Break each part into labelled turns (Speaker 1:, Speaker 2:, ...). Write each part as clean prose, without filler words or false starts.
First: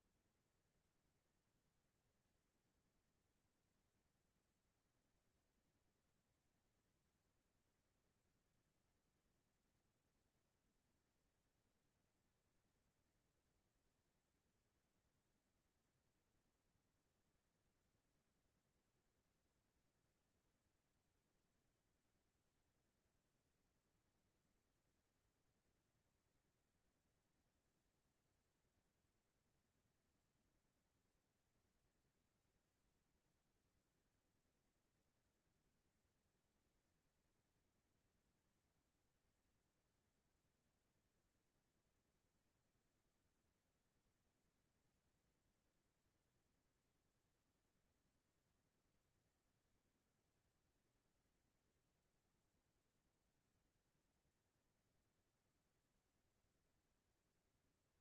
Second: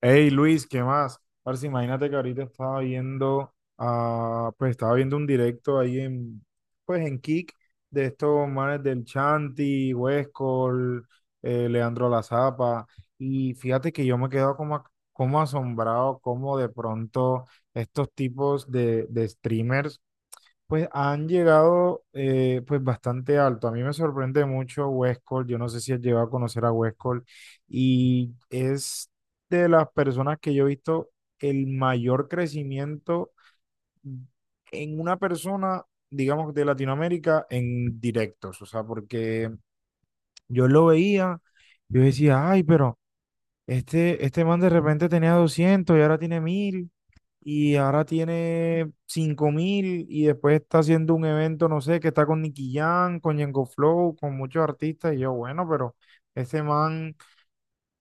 Speaker 1: Hey Luis, ¿qué más? Parce, imagínate que ahorita estaba viendo, ah, pues estaba viendo un directo ahí pues en Kick, de estos manes del Chanti, Huescol, Leandro La Zapa. Y fíjate que yo me quedo como, como asombrado, como de pronto estos tipos de streamers pues han llegado, pues bastante alto. A mí me sorprende mucho Westcol. Yo no sé si has llegado a conocer a Westcol. Y es de las personas que yo he visto el mayor crecimiento en una persona, digamos, de Latinoamérica en directos. O sea, porque yo lo veía, yo decía, ay, pero este man de repente tenía 200 y ahora tiene 1000 y ahora tiene 5000, y después está haciendo un evento, no sé, que está con Nicky Jam, con Yengo Flow, con muchos artistas, y yo, bueno, pero este man,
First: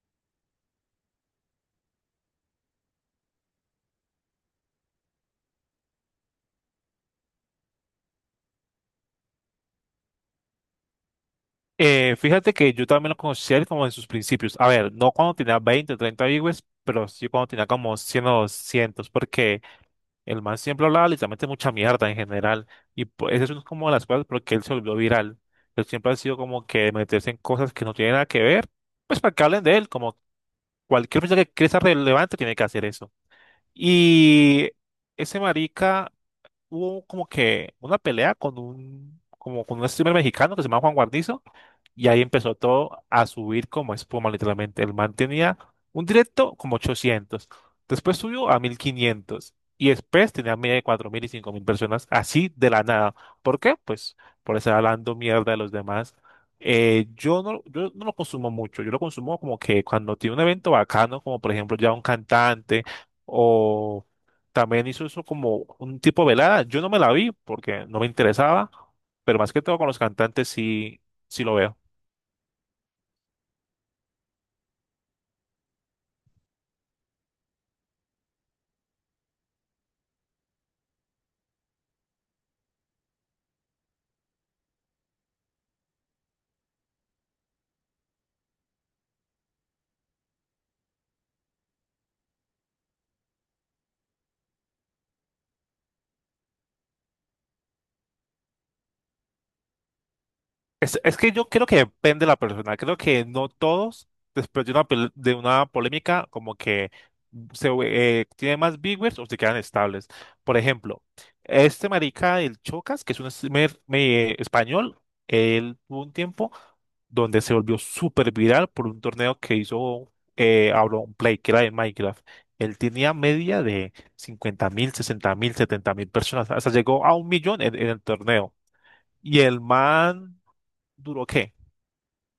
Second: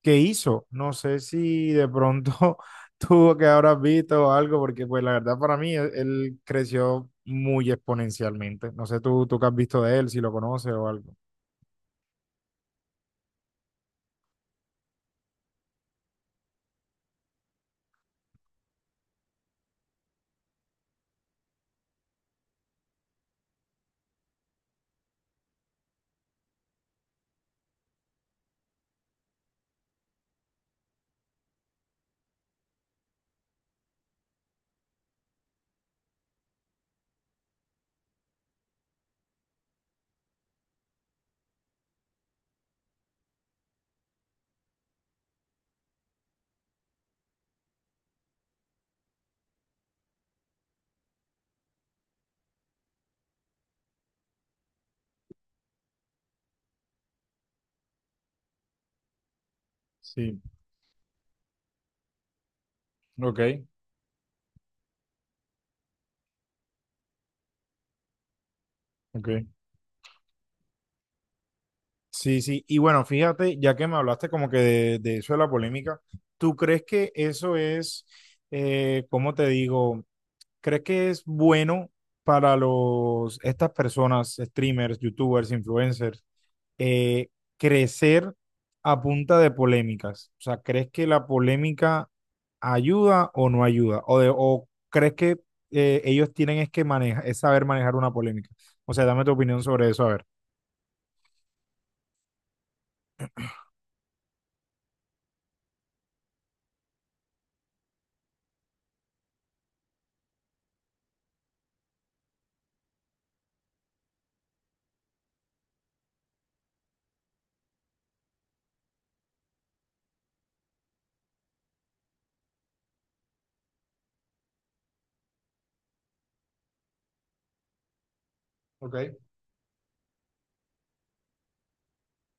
Speaker 1: ¿qué hizo? No sé si de pronto tuvo que habrás visto o algo, porque pues la verdad para mí él creció muy exponencialmente. No sé tú qué has visto de él, si lo conoces o algo.
Speaker 2: Fíjate que yo también lo conocí a él como en sus principios. A ver, no cuando tenía 20 o 30 viewers, pero sí cuando tenía como 100 o 200, porque el man siempre hablaba literalmente mucha mierda en general. Y pues eso es una como de las cosas porque él se volvió viral. Él siempre ha sido como que meterse en cosas que no tienen nada que ver, pues para que hablen de él, como cualquier persona que quiera ser relevante tiene que hacer eso. Y ese marica hubo como que una pelea como con un streamer mexicano que se llama Juan Guarnizo, y ahí empezó todo a subir como espuma, literalmente. El man tenía un directo como 800. Después subió a 1500. Y después tenía media de 4000 y 5000 personas, así de la nada. ¿Por qué? Pues por estar hablando mierda de los demás. Yo no, yo no lo consumo mucho. Yo lo consumo como que cuando tiene
Speaker 1: Sí,
Speaker 2: un evento bacano, como por ejemplo ya un cantante,
Speaker 1: ok,
Speaker 2: o también hizo eso como un tipo velada. Yo no me la vi porque no me interesaba, pero
Speaker 1: ok.
Speaker 2: más que todo con los cantantes sí, sí lo veo.
Speaker 1: Sí, sí. Y bueno, fíjate, ya que me hablaste como que de eso de la polémica, ¿tú crees que eso es, cómo te digo, crees que es bueno para estas personas, streamers, youtubers, influencers, eh, crecer a punta de polémicas? O sea, ¿crees que la polémica ayuda o no ayuda? ¿O, o crees que ellos tienen es que manejar, es saber manejar una polémica? O sea, dame tu opinión sobre eso, a ver.
Speaker 2: Es que yo creo que depende de la persona. Creo que no todos, después de una polémica, como que se tiene más viewers o se quedan estables. Por ejemplo, este marica del Chocas, que es un streamer español, él tuvo un tiempo donde se volvió súper viral por un torneo que hizo Auron Play, que era de Minecraft. Él tenía media de 50 mil, 60 mil, 70 mil personas, hasta llegó a un millón en, el torneo.
Speaker 1: Ok,
Speaker 2: Y el man, ¿duró qué?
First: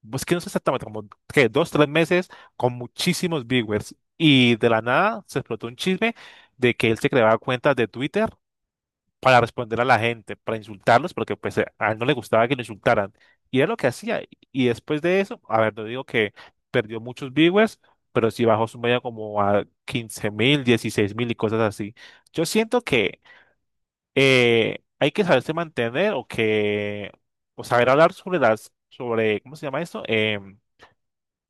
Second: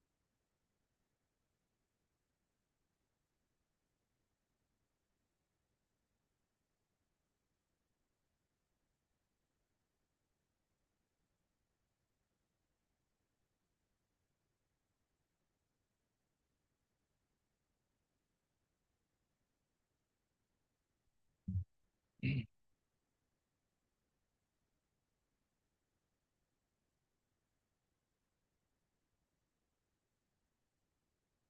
Speaker 2: Pues que no sé exactamente, como que dos, tres meses con muchísimos viewers. Y de la nada se explotó un chisme de que él se creaba cuentas de Twitter para responder a la gente, para insultarlos, porque pues a él no le gustaba que lo insultaran. Y era lo que hacía. Y después de eso, a ver, no digo que perdió muchos viewers, pero sí bajó su media como a 15.000, 16.000 y cosas así. Yo siento que hay que saberse mantener, o que, o saber hablar sobre las, sobre, ¿cómo se llama esto?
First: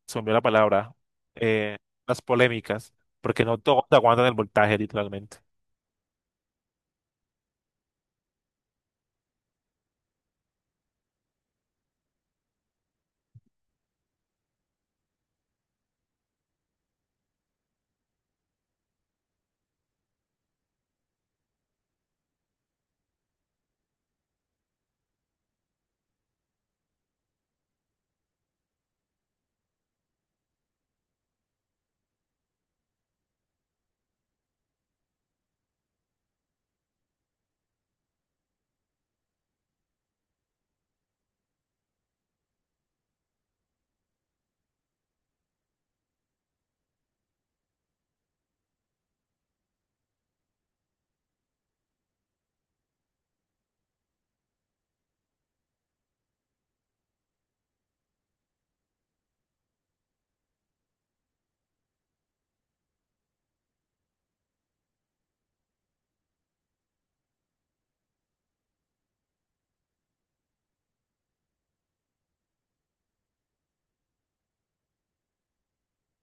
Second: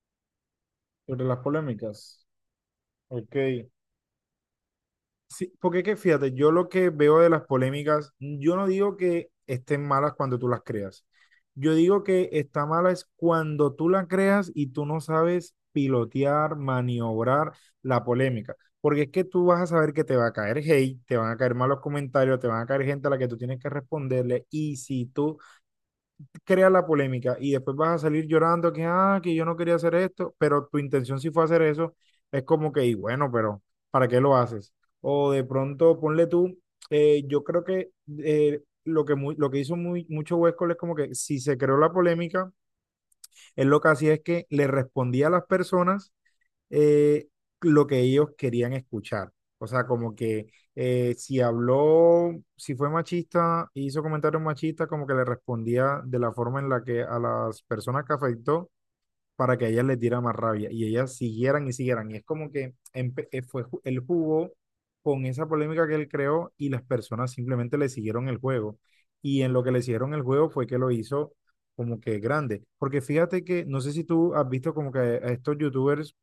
Speaker 2: Se me olvidó la palabra,
Speaker 1: sobre las
Speaker 2: eh, las
Speaker 1: polémicas.
Speaker 2: polémicas,
Speaker 1: Ok.
Speaker 2: porque no todos aguantan el voltaje, literalmente.
Speaker 1: Sí, porque que fíjate, yo lo que veo de las polémicas, yo no digo que estén malas cuando tú las creas. Yo digo que está mala es cuando tú la creas y tú no sabes pilotear, maniobrar la polémica. Porque es que tú vas a saber que te va a caer hate, te van a caer malos comentarios, te van a caer gente a la que tú tienes que responderle. Y si tú crea la polémica y después vas a salir llorando que, ah, que yo no quería hacer esto, pero tu intención sí fue hacer eso, es como que, y bueno, pero ¿para qué lo haces? O de pronto, ponle tú, yo creo que lo que, lo que hizo mucho Huescol es como que si se creó la polémica, él lo que hacía es que le respondía a las personas eh, lo que ellos querían escuchar. O sea, como que si habló, si fue machista, hizo comentarios machistas, como que le respondía de la forma en la que a las personas que afectó para que a ellas les diera más rabia y ellas siguieran y siguieran. Y es como que el jugó con esa polémica que él creó y las personas simplemente le siguieron el juego. Y en lo que le siguieron el juego fue que lo hizo como que grande. Porque fíjate que, no sé si tú has visto como que a estos youtubers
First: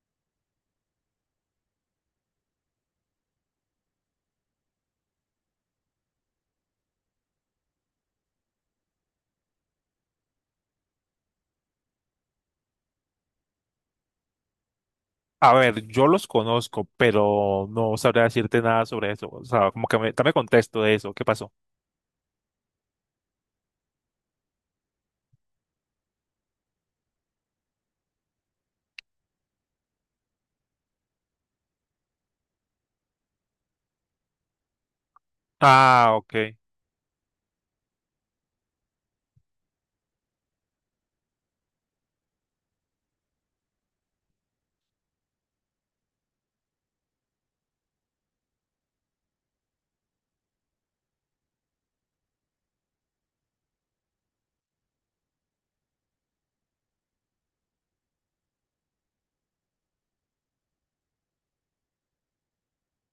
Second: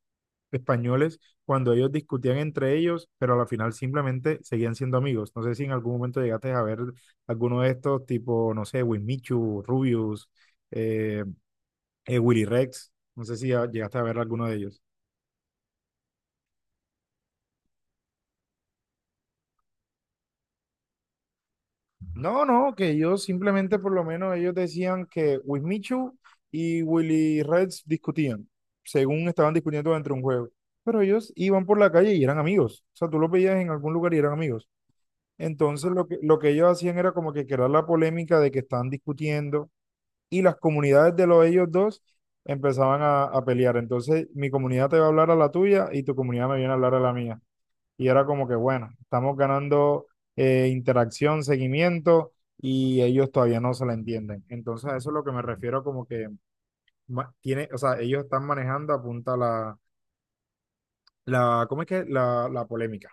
Speaker 1: españoles cuando ellos discutían entre ellos, pero a la final simplemente seguían siendo amigos. No sé si en algún momento llegaste a ver alguno de estos, tipo, no sé, Winmichu, Rubius, eh, Willy Rex. No sé si llegaste a ver alguno de ellos.
Speaker 2: A ver, yo los conozco, pero no sabría decirte nada sobre eso. O sea, como que me, dame contexto de eso. ¿Qué pasó?
Speaker 1: No, no, que ellos simplemente, por lo menos, ellos decían que Wismichu y Willy Rex discutían, según estaban discutiendo dentro de un juego. Pero ellos iban por la calle y eran amigos. O sea, tú los veías en algún lugar y eran amigos. Entonces lo
Speaker 2: Ah,
Speaker 1: que, lo que
Speaker 2: ok.
Speaker 1: ellos hacían era como que crear la polémica de que estaban discutiendo, y las comunidades de los ellos dos empezaban a pelear. Entonces mi comunidad te va a hablar a la tuya y tu comunidad me viene a hablar a la mía. Y era como que, bueno, estamos ganando interacción, seguimiento, y ellos todavía no se la entienden. Entonces a eso es lo que me refiero como que tiene, o sea, ellos están manejando apunta la, la, ¿cómo es que? La polémica.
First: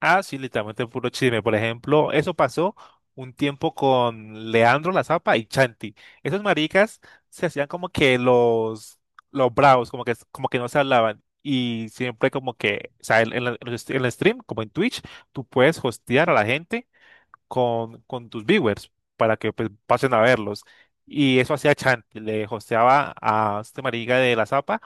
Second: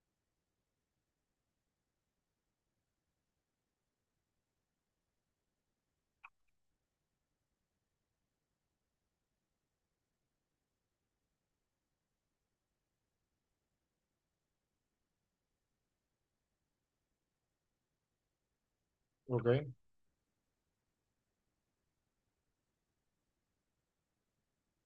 Speaker 2: Ah, sí, literalmente puro chisme. Por ejemplo, eso pasó un tiempo con Leandro La Zapa y Chanti. Esos maricas se hacían como que los bravos, como que no se hablaban. Y siempre como que, o sea, en el stream, como en Twitch, tú puedes hostear a la gente con tus viewers para que
Speaker 1: ¿Ok?
Speaker 2: pues, pasen a verlos. Y eso hacía Chanti, le hosteaba a este marica de la Zapa,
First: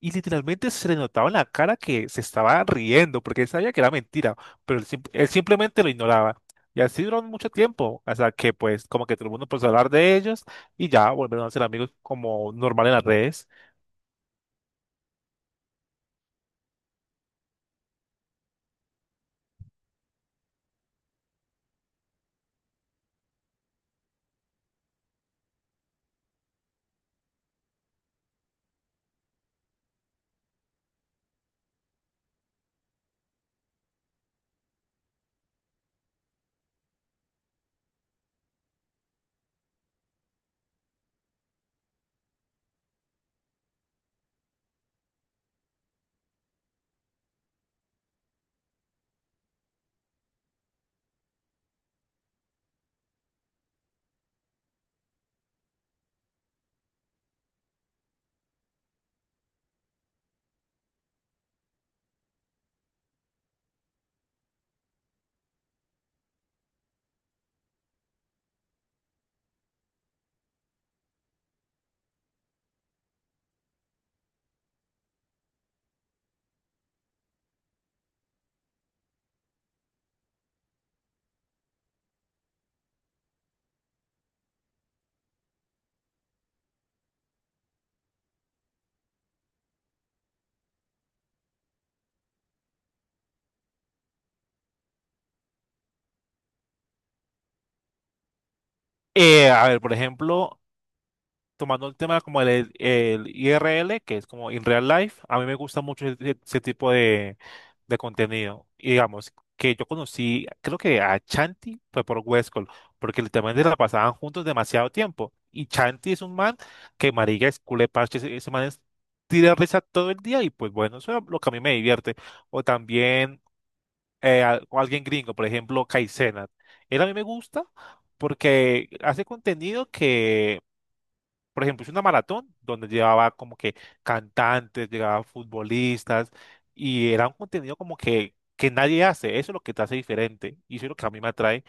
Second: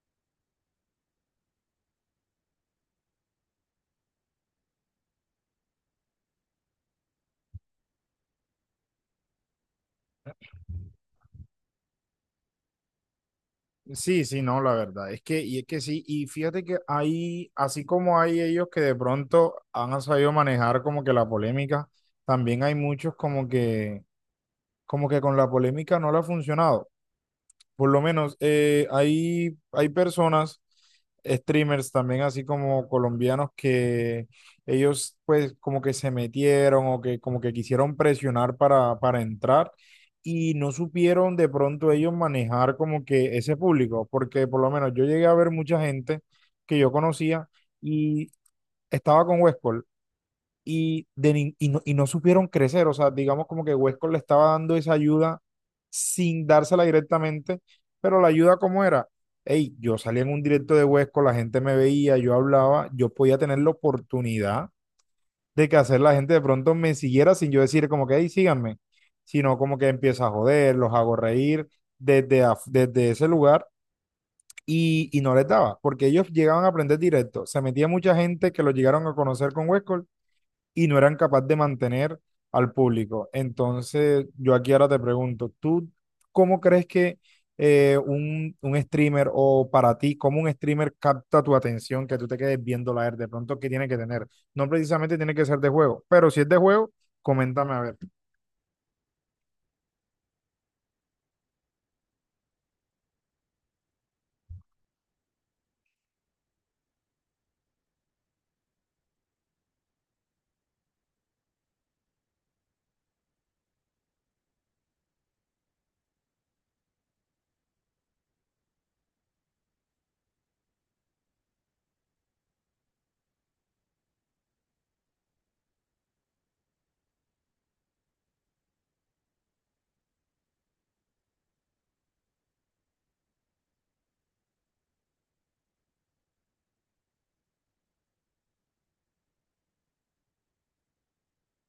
Speaker 2: y literalmente se le notaba en la cara que se estaba riendo porque él sabía que era mentira, pero él simplemente lo ignoraba. Y así duró mucho tiempo, hasta que pues como que todo el mundo empezó a hablar de ellos y ya volvieron a ser amigos como normal en las redes.
Speaker 1: Sí, sí, no, la verdad es que, y es que sí, y fíjate que hay, así como hay ellos que de pronto han sabido manejar como que la polémica, también hay muchos como que con la polémica no le ha funcionado. Por lo menos hay personas, streamers también, así como colombianos, que ellos pues como que se metieron o que como que quisieron presionar para entrar y no supieron de pronto ellos manejar como que ese público, porque por lo menos yo llegué a ver mucha gente que yo conocía y estaba con Westcol, y, no, y no supieron crecer. O sea, digamos como que Westcott le estaba dando esa ayuda sin dársela directamente, pero la ayuda como era, hey, yo salía en un directo de Westcott, la gente me veía, yo hablaba, yo podía tener la oportunidad de que hacer la gente de pronto me siguiera sin yo decir como que, hey, síganme, sino como que empieza a joder, los hago reír desde, desde ese lugar. Y no les daba, porque ellos llegaban a aprender directo. Se metía mucha gente que lo llegaron a conocer con Westcott y no eran capaces de mantener al público. Entonces, yo aquí ahora te pregunto, ¿tú cómo crees que un streamer o para ti, cómo un streamer capta tu atención, que tú te quedes viendo la de pronto, qué tiene que tener? No precisamente tiene que ser de juego, pero si es de juego, coméntame a ver.
Speaker 2: A ver, por ejemplo, tomando el tema como el IRL, que es como in real life, a mí me gusta mucho ese tipo de contenido. Y digamos que yo conocí, creo que a Chanti fue por Westcol, porque literalmente la pasaban juntos demasiado tiempo. Y Chanti es un man que marica es culé parche, ese man es tira risa todo el día y pues bueno, eso es lo que a mí me divierte. O también o alguien gringo, por ejemplo, Kai Cenat. Él a mí me gusta porque hace contenido que, por ejemplo, hice una maratón donde llevaba como que cantantes, llevaba futbolistas, y era un contenido como que nadie hace. Eso es lo que te hace diferente y eso es lo que a mí me atrae.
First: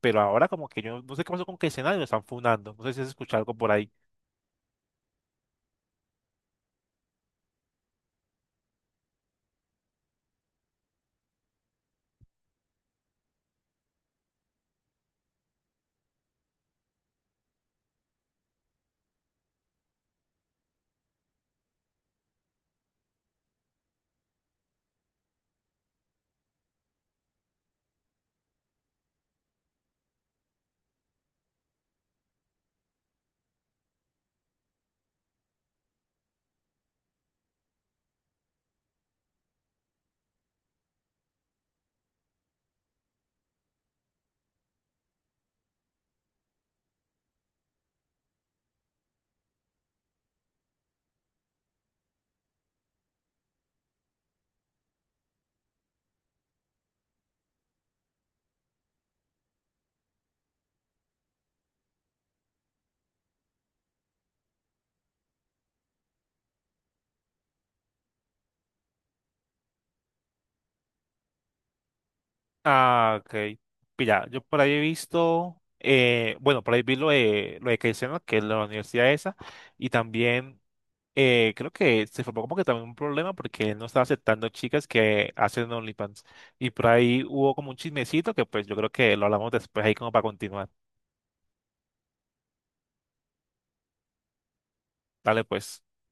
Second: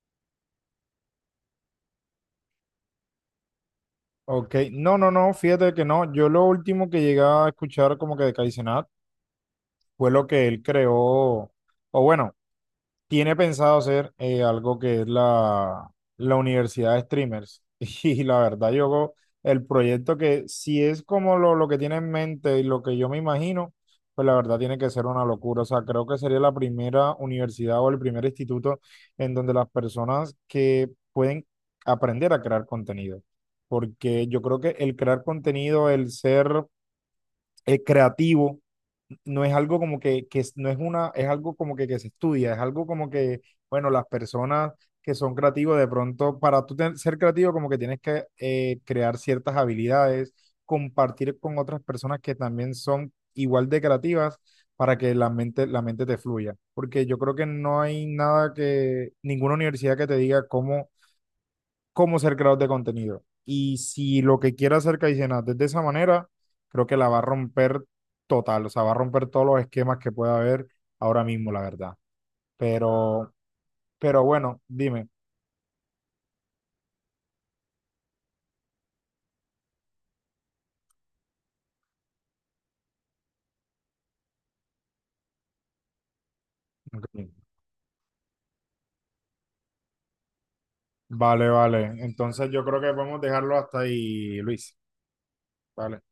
Speaker 2: Pero ahora como que yo no sé qué pasó con que escenario lo están fundando. No sé si has escuchado algo por ahí.
Speaker 1: Ok, no, no, no, fíjate que no, yo lo último que llegué a escuchar como que de Kaizenat fue lo que él creó, o bueno, tiene pensado hacer algo que es la universidad de streamers. Y la verdad, yo, el proyecto que si es como lo que tiene en mente y lo que yo me imagino, pues la verdad tiene que ser una locura. O sea, creo que sería la primera universidad o el primer instituto en donde las personas que pueden aprender a crear contenido. Porque yo creo que el crear contenido, el ser creativo, no es algo como que, no es una, es algo como que se estudia, es algo como que, bueno, las personas que son creativos, de pronto, para tú ser creativo, como que tienes que crear ciertas habilidades, compartir con otras personas que también son igual de creativas para que la mente te fluya. Porque yo creo que no hay nada ninguna universidad que te diga cómo ser creador de contenido. Y si lo que quiere hacer Caicenas es de esa manera, creo que la va a romper total, o sea, va a romper todos los esquemas que pueda haber ahora mismo, la verdad.
Speaker 2: Ah,
Speaker 1: Pero,
Speaker 2: ok.
Speaker 1: pero
Speaker 2: Mira, yo
Speaker 1: bueno,
Speaker 2: por ahí he
Speaker 1: dime.
Speaker 2: visto, bueno, por ahí vi lo de Keizena, que es la universidad esa, y también, creo que se formó como que también un problema porque él no estaba aceptando chicas que hacen OnlyFans. Y por ahí
Speaker 1: Ok.
Speaker 2: hubo como un chismecito que pues yo creo que lo hablamos después ahí como para continuar.
Speaker 1: Vale, vale. Entonces yo creo que podemos dejarlo hasta ahí, Luis.
Speaker 2: Dale pues.
Speaker 1: Vale.